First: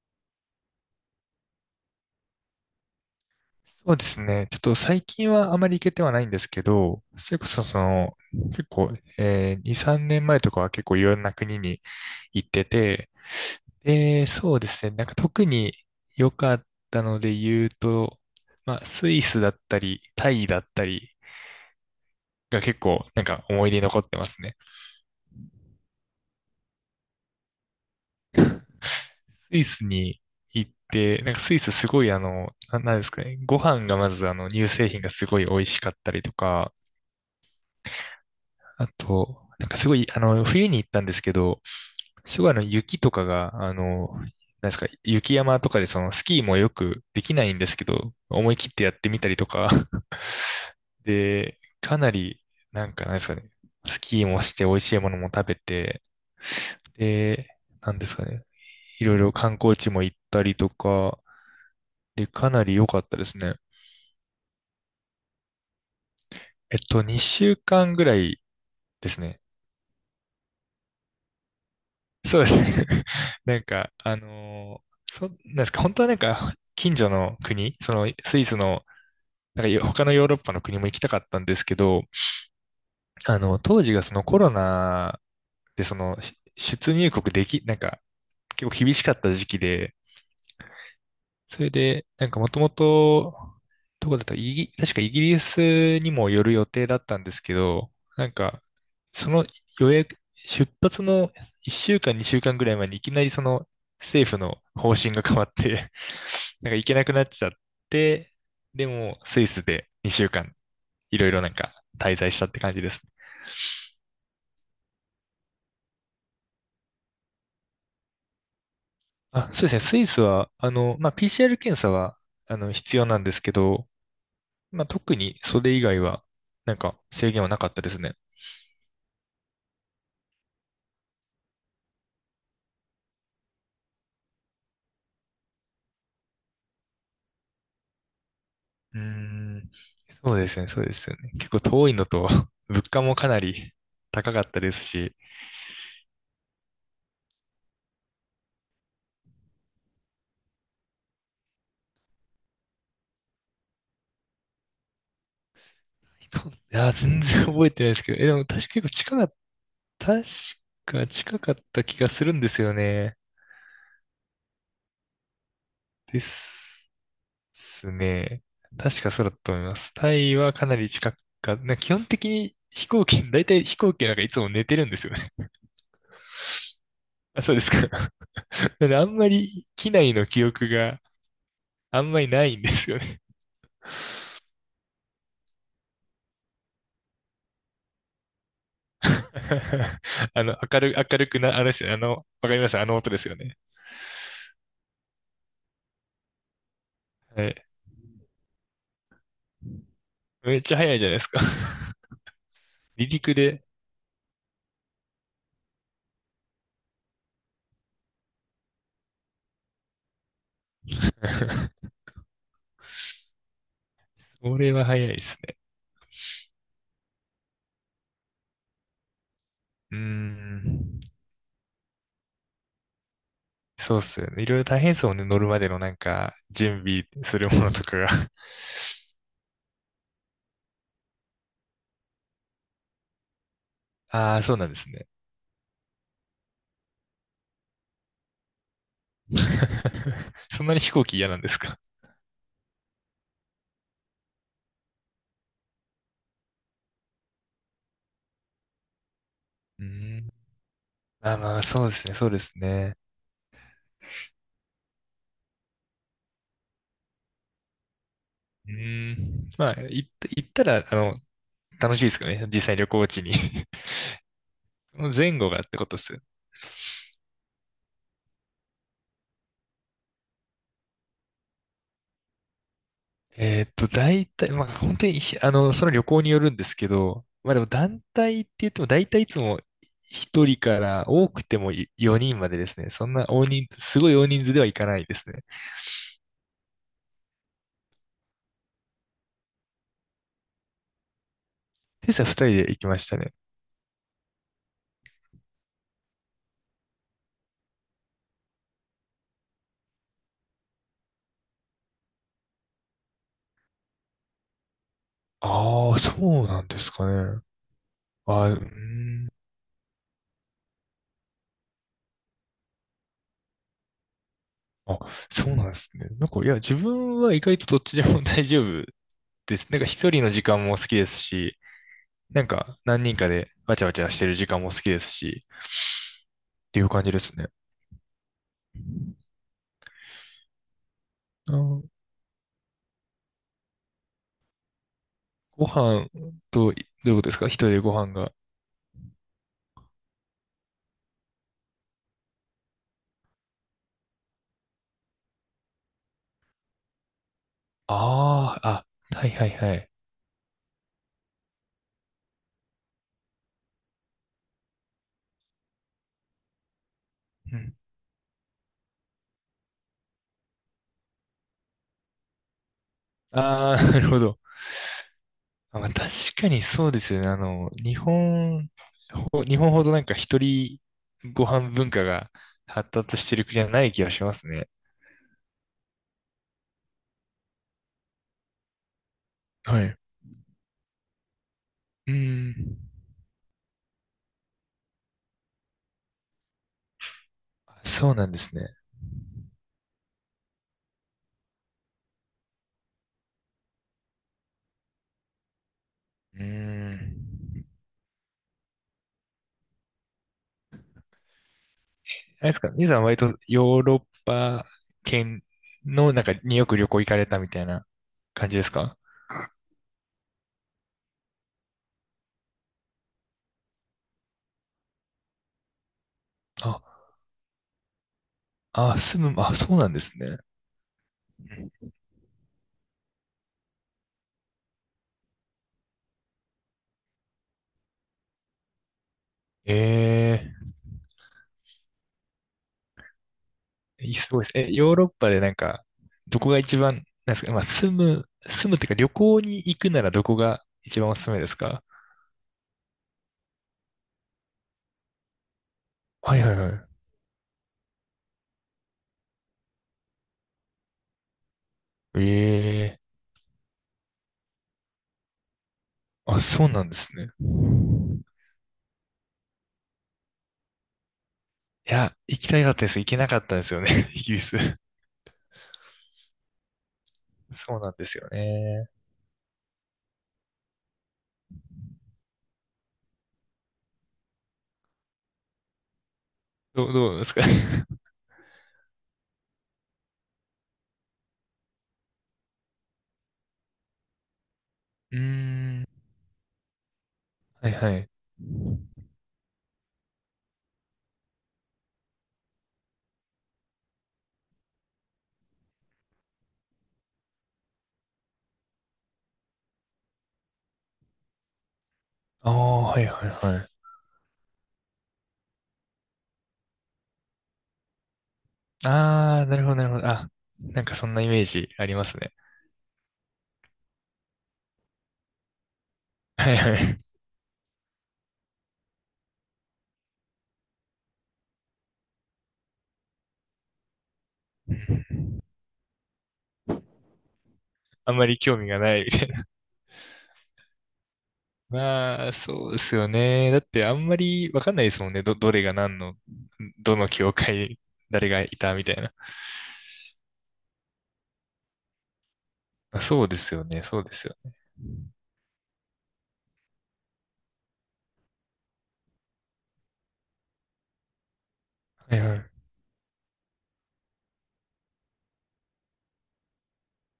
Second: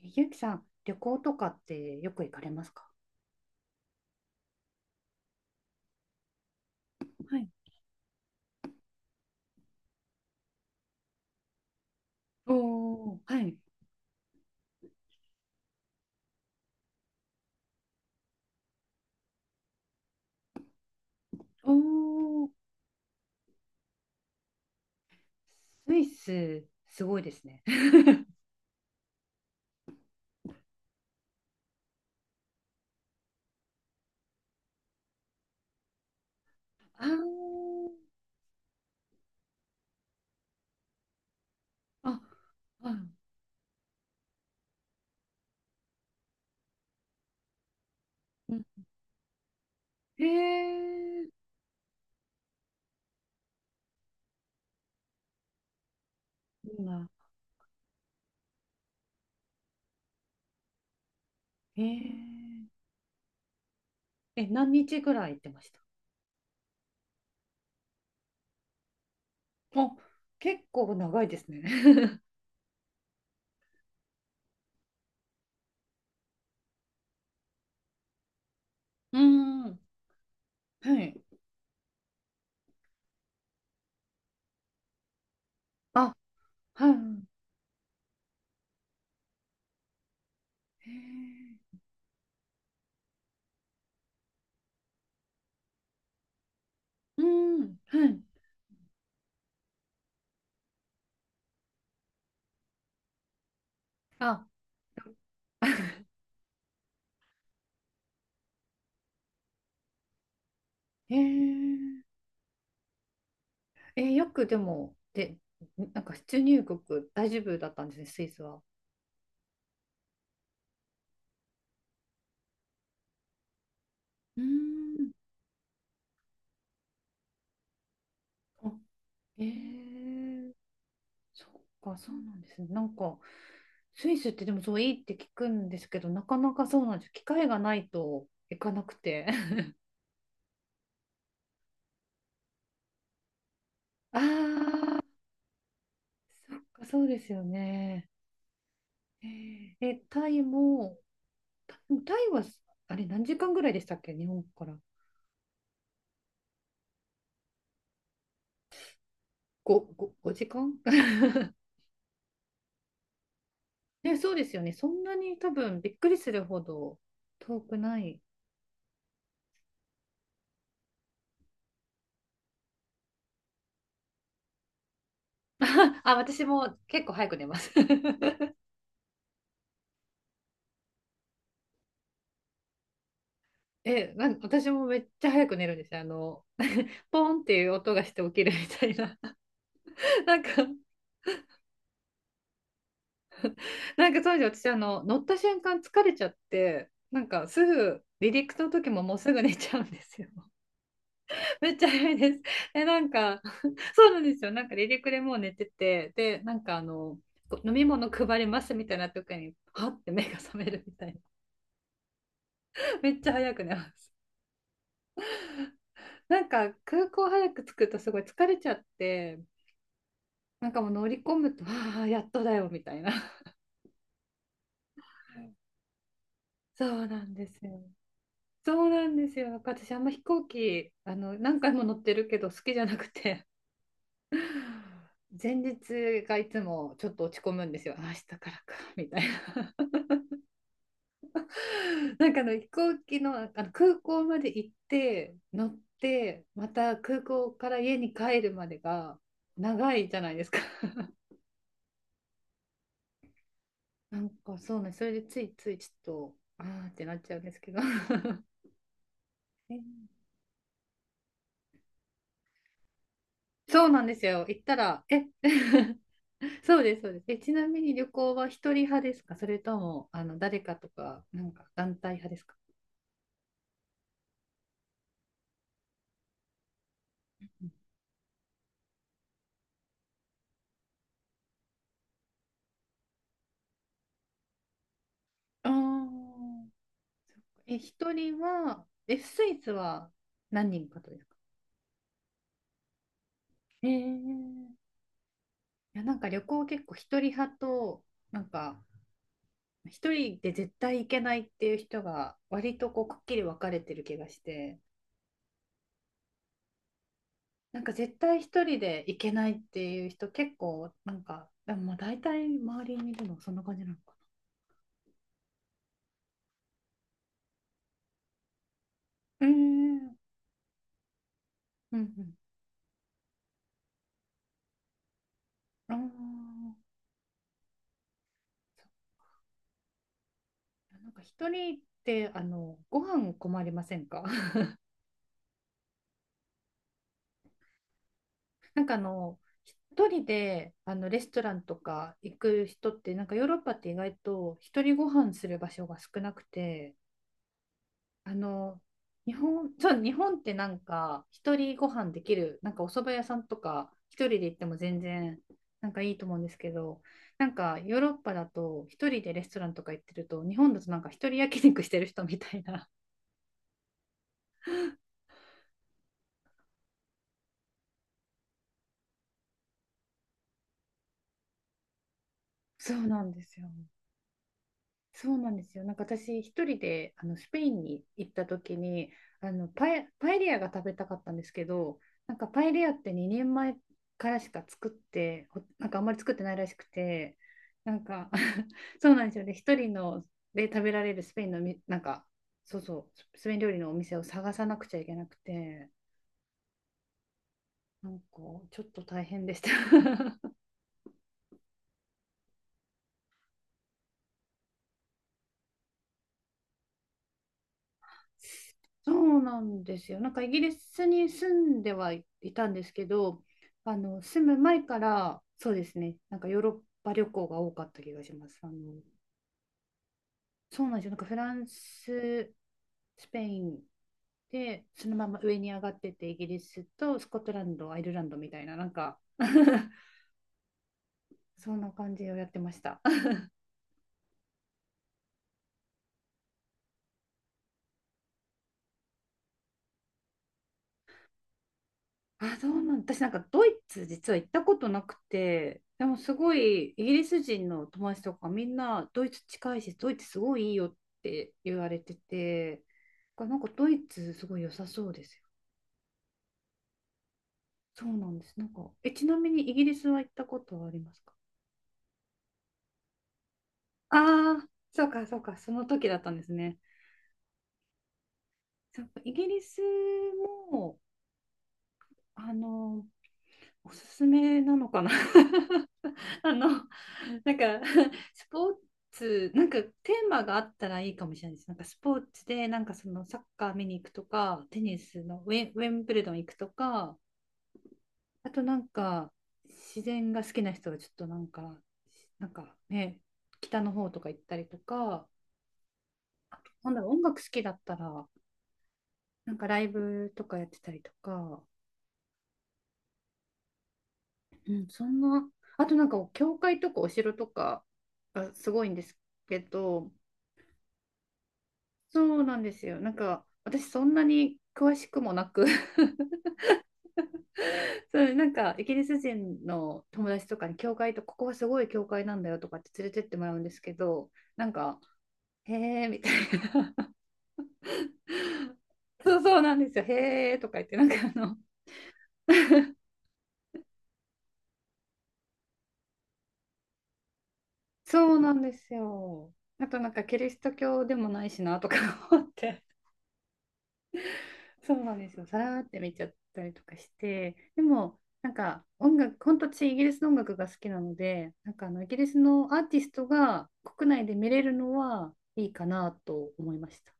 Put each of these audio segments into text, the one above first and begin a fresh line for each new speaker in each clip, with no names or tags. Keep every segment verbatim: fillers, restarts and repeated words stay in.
ゆうきさん、旅行とかってよく行かれますか？
そうですね。ちょっと最近はあまり行けてはないんですけど、そ
は
れこ
い。
そその、結構、えー、に、さんねんまえとかは結構いろんな国に行っ
お
てて、
おー、はい。
で、そうですね。なんか特に良かったので言うと、まあ、スイスだったり、タイだったり
おお、
が結構なんか思い出に残ってますね。
スイス、すごいですね。
スイスに行って、なんかスイスすごいあの、な、なんですかね。ご飯がまずあの、乳製品がすごい美味しかったりとか、
あー
あと、なんかすごい、あの、冬に行ったんですけど、
あ、
すごいあの
はい。
雪とかが、あの、なんですか、雪山とかでそのスキーもよくできないんですけど、思
う
い
ん。
切ってやってみたりとか。
へ え、
で、かなり、なんかなんですかね、スキーもして美味しいものも食べて、
いいな。
で、なんですかね、いろいろ観光地も行ったりとか、
へ
で、かな
え。
り良かったですね。
え、何日ぐらい行ってました？
えっと、にしゅうかんぐらいですね。
あ、結構長いですね。
そうですね。なんか、あのーそ、なんですか、本当はなんか、近所の国、そのスイスの
うー
なん
ん。
か 他のヨーロッパの国も
は
行きたか
い。
ったんですけど、あの、当時がそのコロナでそ
あ、
のし
は
出入
い。
国でき、なんか結構厳しかった時期で、
へえ。
それで、なんかもともと、どこだったイギ、確かイギリスにも寄る予定だった
う
ん
ー
ですけ
ん、
ど、
はい。
なんか、その予約、出発のいっしゅうかん、にしゅうかんぐらい前にいきなりその政府
あ、
の方針が変わって、なんか行けなくなっちゃって、でもスイスでにしゅうかん
へ
いろいろなんか
え。
滞在したって感じです。
えーよくでも、で、なんか出入国大丈夫だったんですね、スイスは。
あ、そうですね。スイスは、あの、まあ、ピーシーアール 検査は、あの、必要なんですけど、
うー
まあ、
ん。
特にそれ以外は、なんか制限はなかったですね。
あ、えー、そっか、そうなんですね。なんか、スイスってでもそういいって聞くんですけど、なかなかそうなんですよ。機会がないと行かなく
うー
て。
ん。そうですね、そうですよね。結構遠いのと、物価もかなり
あ
高かったです
あ、
し、
そっか、そうですよね。えーえ、タイも、タ、タイは、あれ、何時間ぐらいでしたっけ、日本から。ご、
そういや、全然覚えてないですけど、え、でも確か結構近かっ
ご
た、
ご
確
ごじかん。
か近か った気がするんですよね。
ね、そうですよね。そんなに多分びっくり
で
するほ
す。
ど遠く
す
ない。
ね。確かそうだと思います。タイはかなり近くか、なんか基本的に飛行機、大体飛行機なんかいつも寝てるんですよね。
あ、私も結構早 く
あ、
寝
そ
ま
うで
す。
すか。なんであんまり機内の記憶があんまりないんですよね。
え、なん私もめっちゃ早く寝るんですよ。あの、ポンっていう音がして起きるみたいな。なん
あ
か、
の、明る、明るくな、あれですよね。あの、わかりますあの音ですよね。
なんか当時私、あの、乗った瞬間疲れちゃって、なんか
は
す
い。
ぐ離陸の時ももうすぐ寝ちゃうんですよ。
めっちゃ早いじゃないですか。
めっちゃ 早いです。え、な
離
ん
陸
か、
で。
そうなんですよ。なんか離陸でもう寝てて、で、なんかあの、こう飲み物配りますみたいな時に、はって目が覚めるみたいな。めっちゃ早く寝ます。
それは早いですね。
なんか空港早く着くとすごい疲れちゃって、
うー
なんかもう
ん。
乗り込むと、ああ、やっとだよみたいな。
そうっすよね。いろいろ大変そうね。乗るまでのなんか、準
そ
備
うなん
す
で
るも
す
の
よ。
とかが。
そうなんですよ。なんか私あんま飛行機、あの、何回も乗ってるけど好きじゃなくて、
ああ、そうなんです ね。
前日がいつもちょっと落ち込むんですよ。あ明日からか、みたいな。
そんなに飛行機嫌なんですか？
なんかあの飛行機の、あの空港まで行って、乗って、また空港から家に帰るまでが
うー
長いじゃな
ん。
いですか。
まあまあ、そうですね、そうですね。
なんかそうね、それでついついちょっと、あーってなっちゃうんですけど。
うーん。まあ、行っ
え
た行ったら、あの、楽しいですかね、実際旅行地に。
そうなんですよ。行った
そ
ら、
の
え。
前後がってこと です？
そうです、そうです。え、ちなみに旅行は一人派ですか？それとも、あの、誰かとか、なんか団体派ですか？
えーっと、大体、まあ、本当に、あの、その旅行によるんですけど、まあでも団体って言っても、大体いつもひとりから多くてもよにんまでですね。そんな大人、すごい大人数では行かないですね。
ああ。ーえ、一人は、え、スイスは何人かとですか？
今朝ふたりで行きましたね。
えー、いや、なんか旅行結構一人派と、なんか、一人で絶対行けないっていう人が、割とこう、くっきり分かれてる気がして。
ああ、そうなんですかね。
なんか絶対
あー、う
一
ー
人で行
ん。
けないっていう人結構なんか、でもまあ大体周りにいるのはそんな感じなのか
あ、そうなんですね。なんか、いや、自分は意外とどっちでも 大丈夫
な。うー
です。なんか一
ん。
人の時間も好きですし、
うんうん。
なんか何人かでわちゃわちゃしてる時間も好きですし、
あ
ってい
あ、
う感じですね。
そうなんか一
あ
人っ
ー、
てあのご飯困りませんか？
ご飯と、どういうことですか一人でご飯が。
なんかあの一人であのレストランとか行く人ってなんかヨーロッパって意外と一人ご飯する場所が少なくて、あ
ああ、
の、
あ、はい
日
はい
本、
はい。
そう、日本ってなんか、一人ご飯できる、なんかお蕎麦屋さんとか、一人で行っても全然、なんかいいと思うんですけど、なん
うん。
かヨーロッパだと、一人でレストランとか行ってると、日本だとなんか一人焼肉してる人みたいな。
ああ、なるほど。あ、まあ、確かにそうですよね。あの、日本、ほ日本ほどなんか一人ご飯文化が 発
そう
達
な
し
ん
て
で
る
す
国
よ。
はない気がしますね。
そうなんですよ。なんか私一人であのスペインに行った時に、あの
は
パ
い。
エ、パエリアが食べたかったんですけど、
う
なんかパエ
ん。
リアってにねんまえからしか作ってほなんかあんまり作ってないらしくて、なん
そうな
か
んですね。
そうなんですよね一人ので食べられるスペインのみなんか、そうそうスペイン料理のお店を探さなくちゃいけなくて、
うーん。
なんかちょっと大変でした。
あれですか、兄さんは割とヨーロッパ圏の中によく旅行行かれたみたいな感じですか？
そうなんですよ。なんかイギリスに住んではいたんですけど、あの住む前からそうですね、なんかヨーロッ
あ、
パ旅行が多かった気がします。あ
あ、
の、
住む、あ、そうなんですね。
そうなんですよ。なんかフラ
う
ンス、スペインで、そのまま上に上がってて、イギリスとスコットランド、アイルランドみたいな、なんか
え ー
そんな感じをやってました。
いいすごいです。え、ヨーロッパでなんか、どこが一番、なんですか、まあ、住む、住むっていうか旅行に行くならどこが一番おすすめですか？
あ、そうなん私なんかドイツ実は行ったことなくて、でもす
はいは
ご
いは
いイ
い。
ギリス人の友達とかみんなドイツ近いし、ドイツすごいいいよって言われてて、
ええ
なんかドイツすごい良さそうですよ。
ー、あ、そうなんですね。
そうなんです。なんか、え、ちなみにイギリスは行ったことはありますか？
いや、行きたかったです。行けなかったんですよね、イギリス。
ああ。ー、そうかそうか、その時だったんですね。
そうなんですよね。
そうか、イギリスも、あの、おすすめなのかな。 あの、
どう、どうですか？
なんか、スポーツ、なんかテーマがあったらいいかもしれないです。なんかスポーツで、なんかそのサッカー見に行くとか、テニ
う
スのウェン、
ー
ウ
ん。
ェンブルドン行くとか、
はいはい。
あとなんか、自然が好きな人はちょっとなんか、なんかね、北の方とか行ったりとか、あとなんだろう、音楽好きだったら、なんかライブとかやってたりとか、
ああ、はいはいはい。
うん、そんな、あとなんか、教会とかお城とかがすごいんです
ああ、な
け
るほどなるほど。
ど、
あ、なんかそんなイメージあります
そ
ね。
うなんですよ。なんか私そんなに詳しくもなく。
はいはい。
そうなんかイギリス人の友達とかに教会とここはすごい教会なんだよとかって連れてってもらうんですけど、なん
う
か
ん。
へえみたいな。
あんまり興味 がないみたい
そう
な。
そうなんですよへえとか言ってなんかあの、
まあ、そうですよね。だってあんまりわかんないですもんね。ど、どれが何の、どの教会、誰
そう
がい
なんで
たみ
す
たいな。
よ、あとなんかキリスト教でもないしなとか思って、
まあそうですよね。そうですよ。
そうなんですよ。さらーって見ちゃったりとかして、でも、なんか音楽、本当私イギリスの音楽が好きなので、なんかあのイギ
はい
リ
は
ス
い。
のアーティストが国内で見れるのはいいかなと思いました。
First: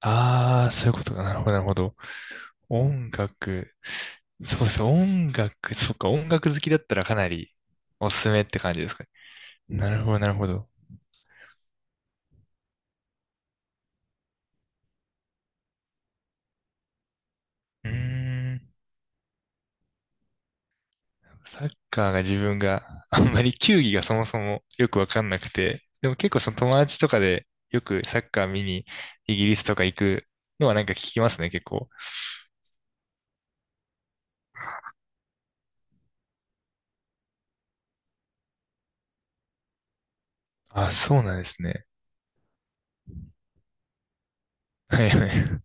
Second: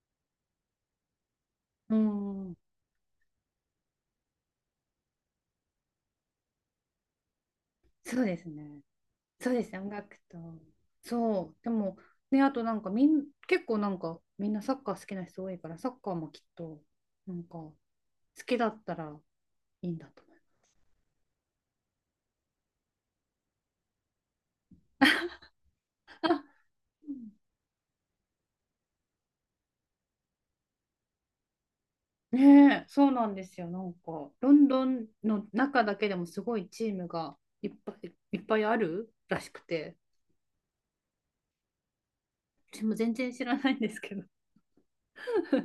ああ、そういうことか。なるほどなるほ
う
ど。
ん、
音楽。そうですね。音楽。そっか。音楽好きだったらかなりお
そ
す
う
す
で
めっ
す
て感じ
ね。
ですかね。
そうですね、
な
音
るほ
楽
ど、なる
と。
ほど。
そう、でも、ね、あとなんかみん、結構なんかみんなサッカー好きな人多いから、サッカーもきっと、なんか好
うー
きだ
ん。
ったらいいんだと思います。
サッカーが自分があんまり球技がそもそもよくわかんなくて、でも 結構
あ、
その友達とかでよくサッカー見にイギリスとか行くのはなんか聞きますね、結構。
ねえ、そうなんですよ。なんか、ロンドンの中だけでもすごいチームがいっぱいいっぱいあるらしくて、
あ、そうなんですね。
私も全然知らないんですけど。
はいはい。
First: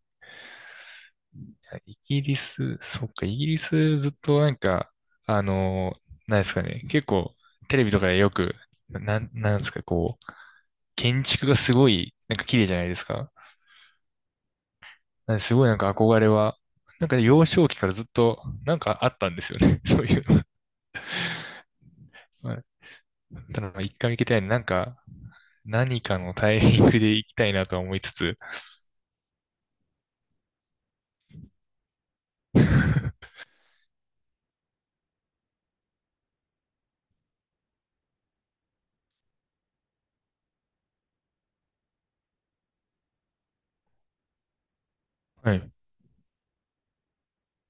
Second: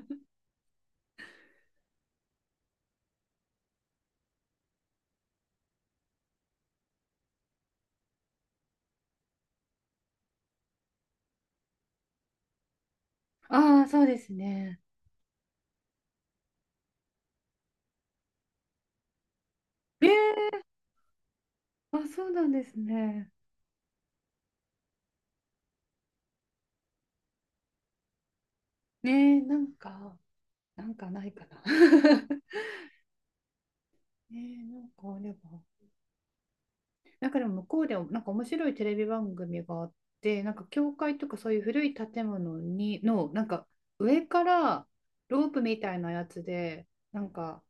イギリス、そっか、イギリスずっとなんか、あの、なんですかね、結構テレビとかでよく、な、なんなんですか、こう、建築がすごい、なんか綺麗じゃないですか。
ああ、そうですね。
なんですごいなんか憧れは、なんか幼少期からずっとなんかあったんですよね、そう
え
いうの。
え、あ、そうなん
まあ
ですね。
ただ、一回行きたいななんか、何かのタイミングで行きたいなとは思いつつ。
ねえ、なんか、なんかないかな。ねえ、なんかあれば。なんかでも向こうでもなんか面白いテレビ番組があって、なんか教会とかそういう古い建物にのなんか上からロー
は
プ
い。
みたいなやつでなんか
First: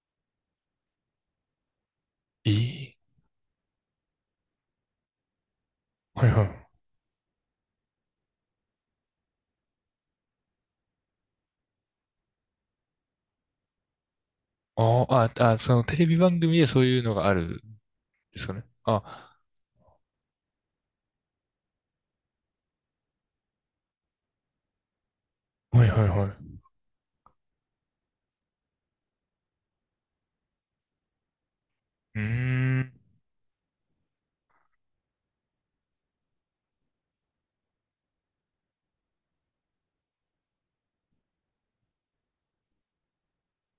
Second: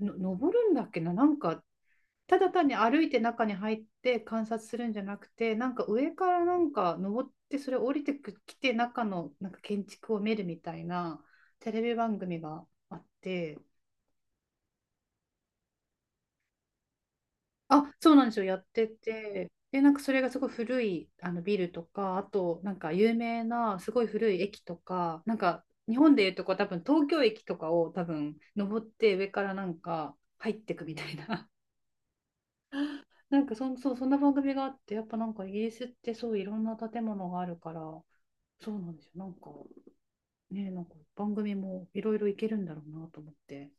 の登るんだっけな、なんかただ
え
単に
ー
歩いて中に入って観察するんじゃなくて、なんか上
は
か
い
ら
は
な
い。
んか登ってそれ降りてきて中のなんか建築を見るみたいなテレビ番組があって。
あーあ、あ、そのテレビ番組でそういうのがあるん
あ、そうなんです
で
よ。
すか
やっ
ね。
て
あ、
て。で、なんかそれがすごい古いあのビルとか、あとなんか有名なすごい古い駅とか、なんか
はい
日
はい
本で
は
いうとこう
い。
多分東京駅とかを多分登って上からなんか入ってくみたいな。
うーん。
なんかそん、そう、そんな番組があって、やっぱなんかイギリスってそういろんな建物があるから、そうなんですよ。なんかね、なんか番組もいろいろいけるんだろうなと思って。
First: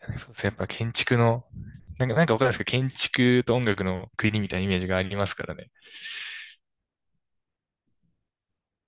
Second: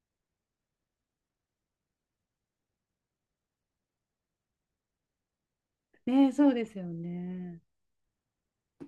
そうですね。やっぱ建築の、なんか、なんかわかんないですけど、建築と音楽の国みたいなイメージがありますからね。
ね、そうですよね。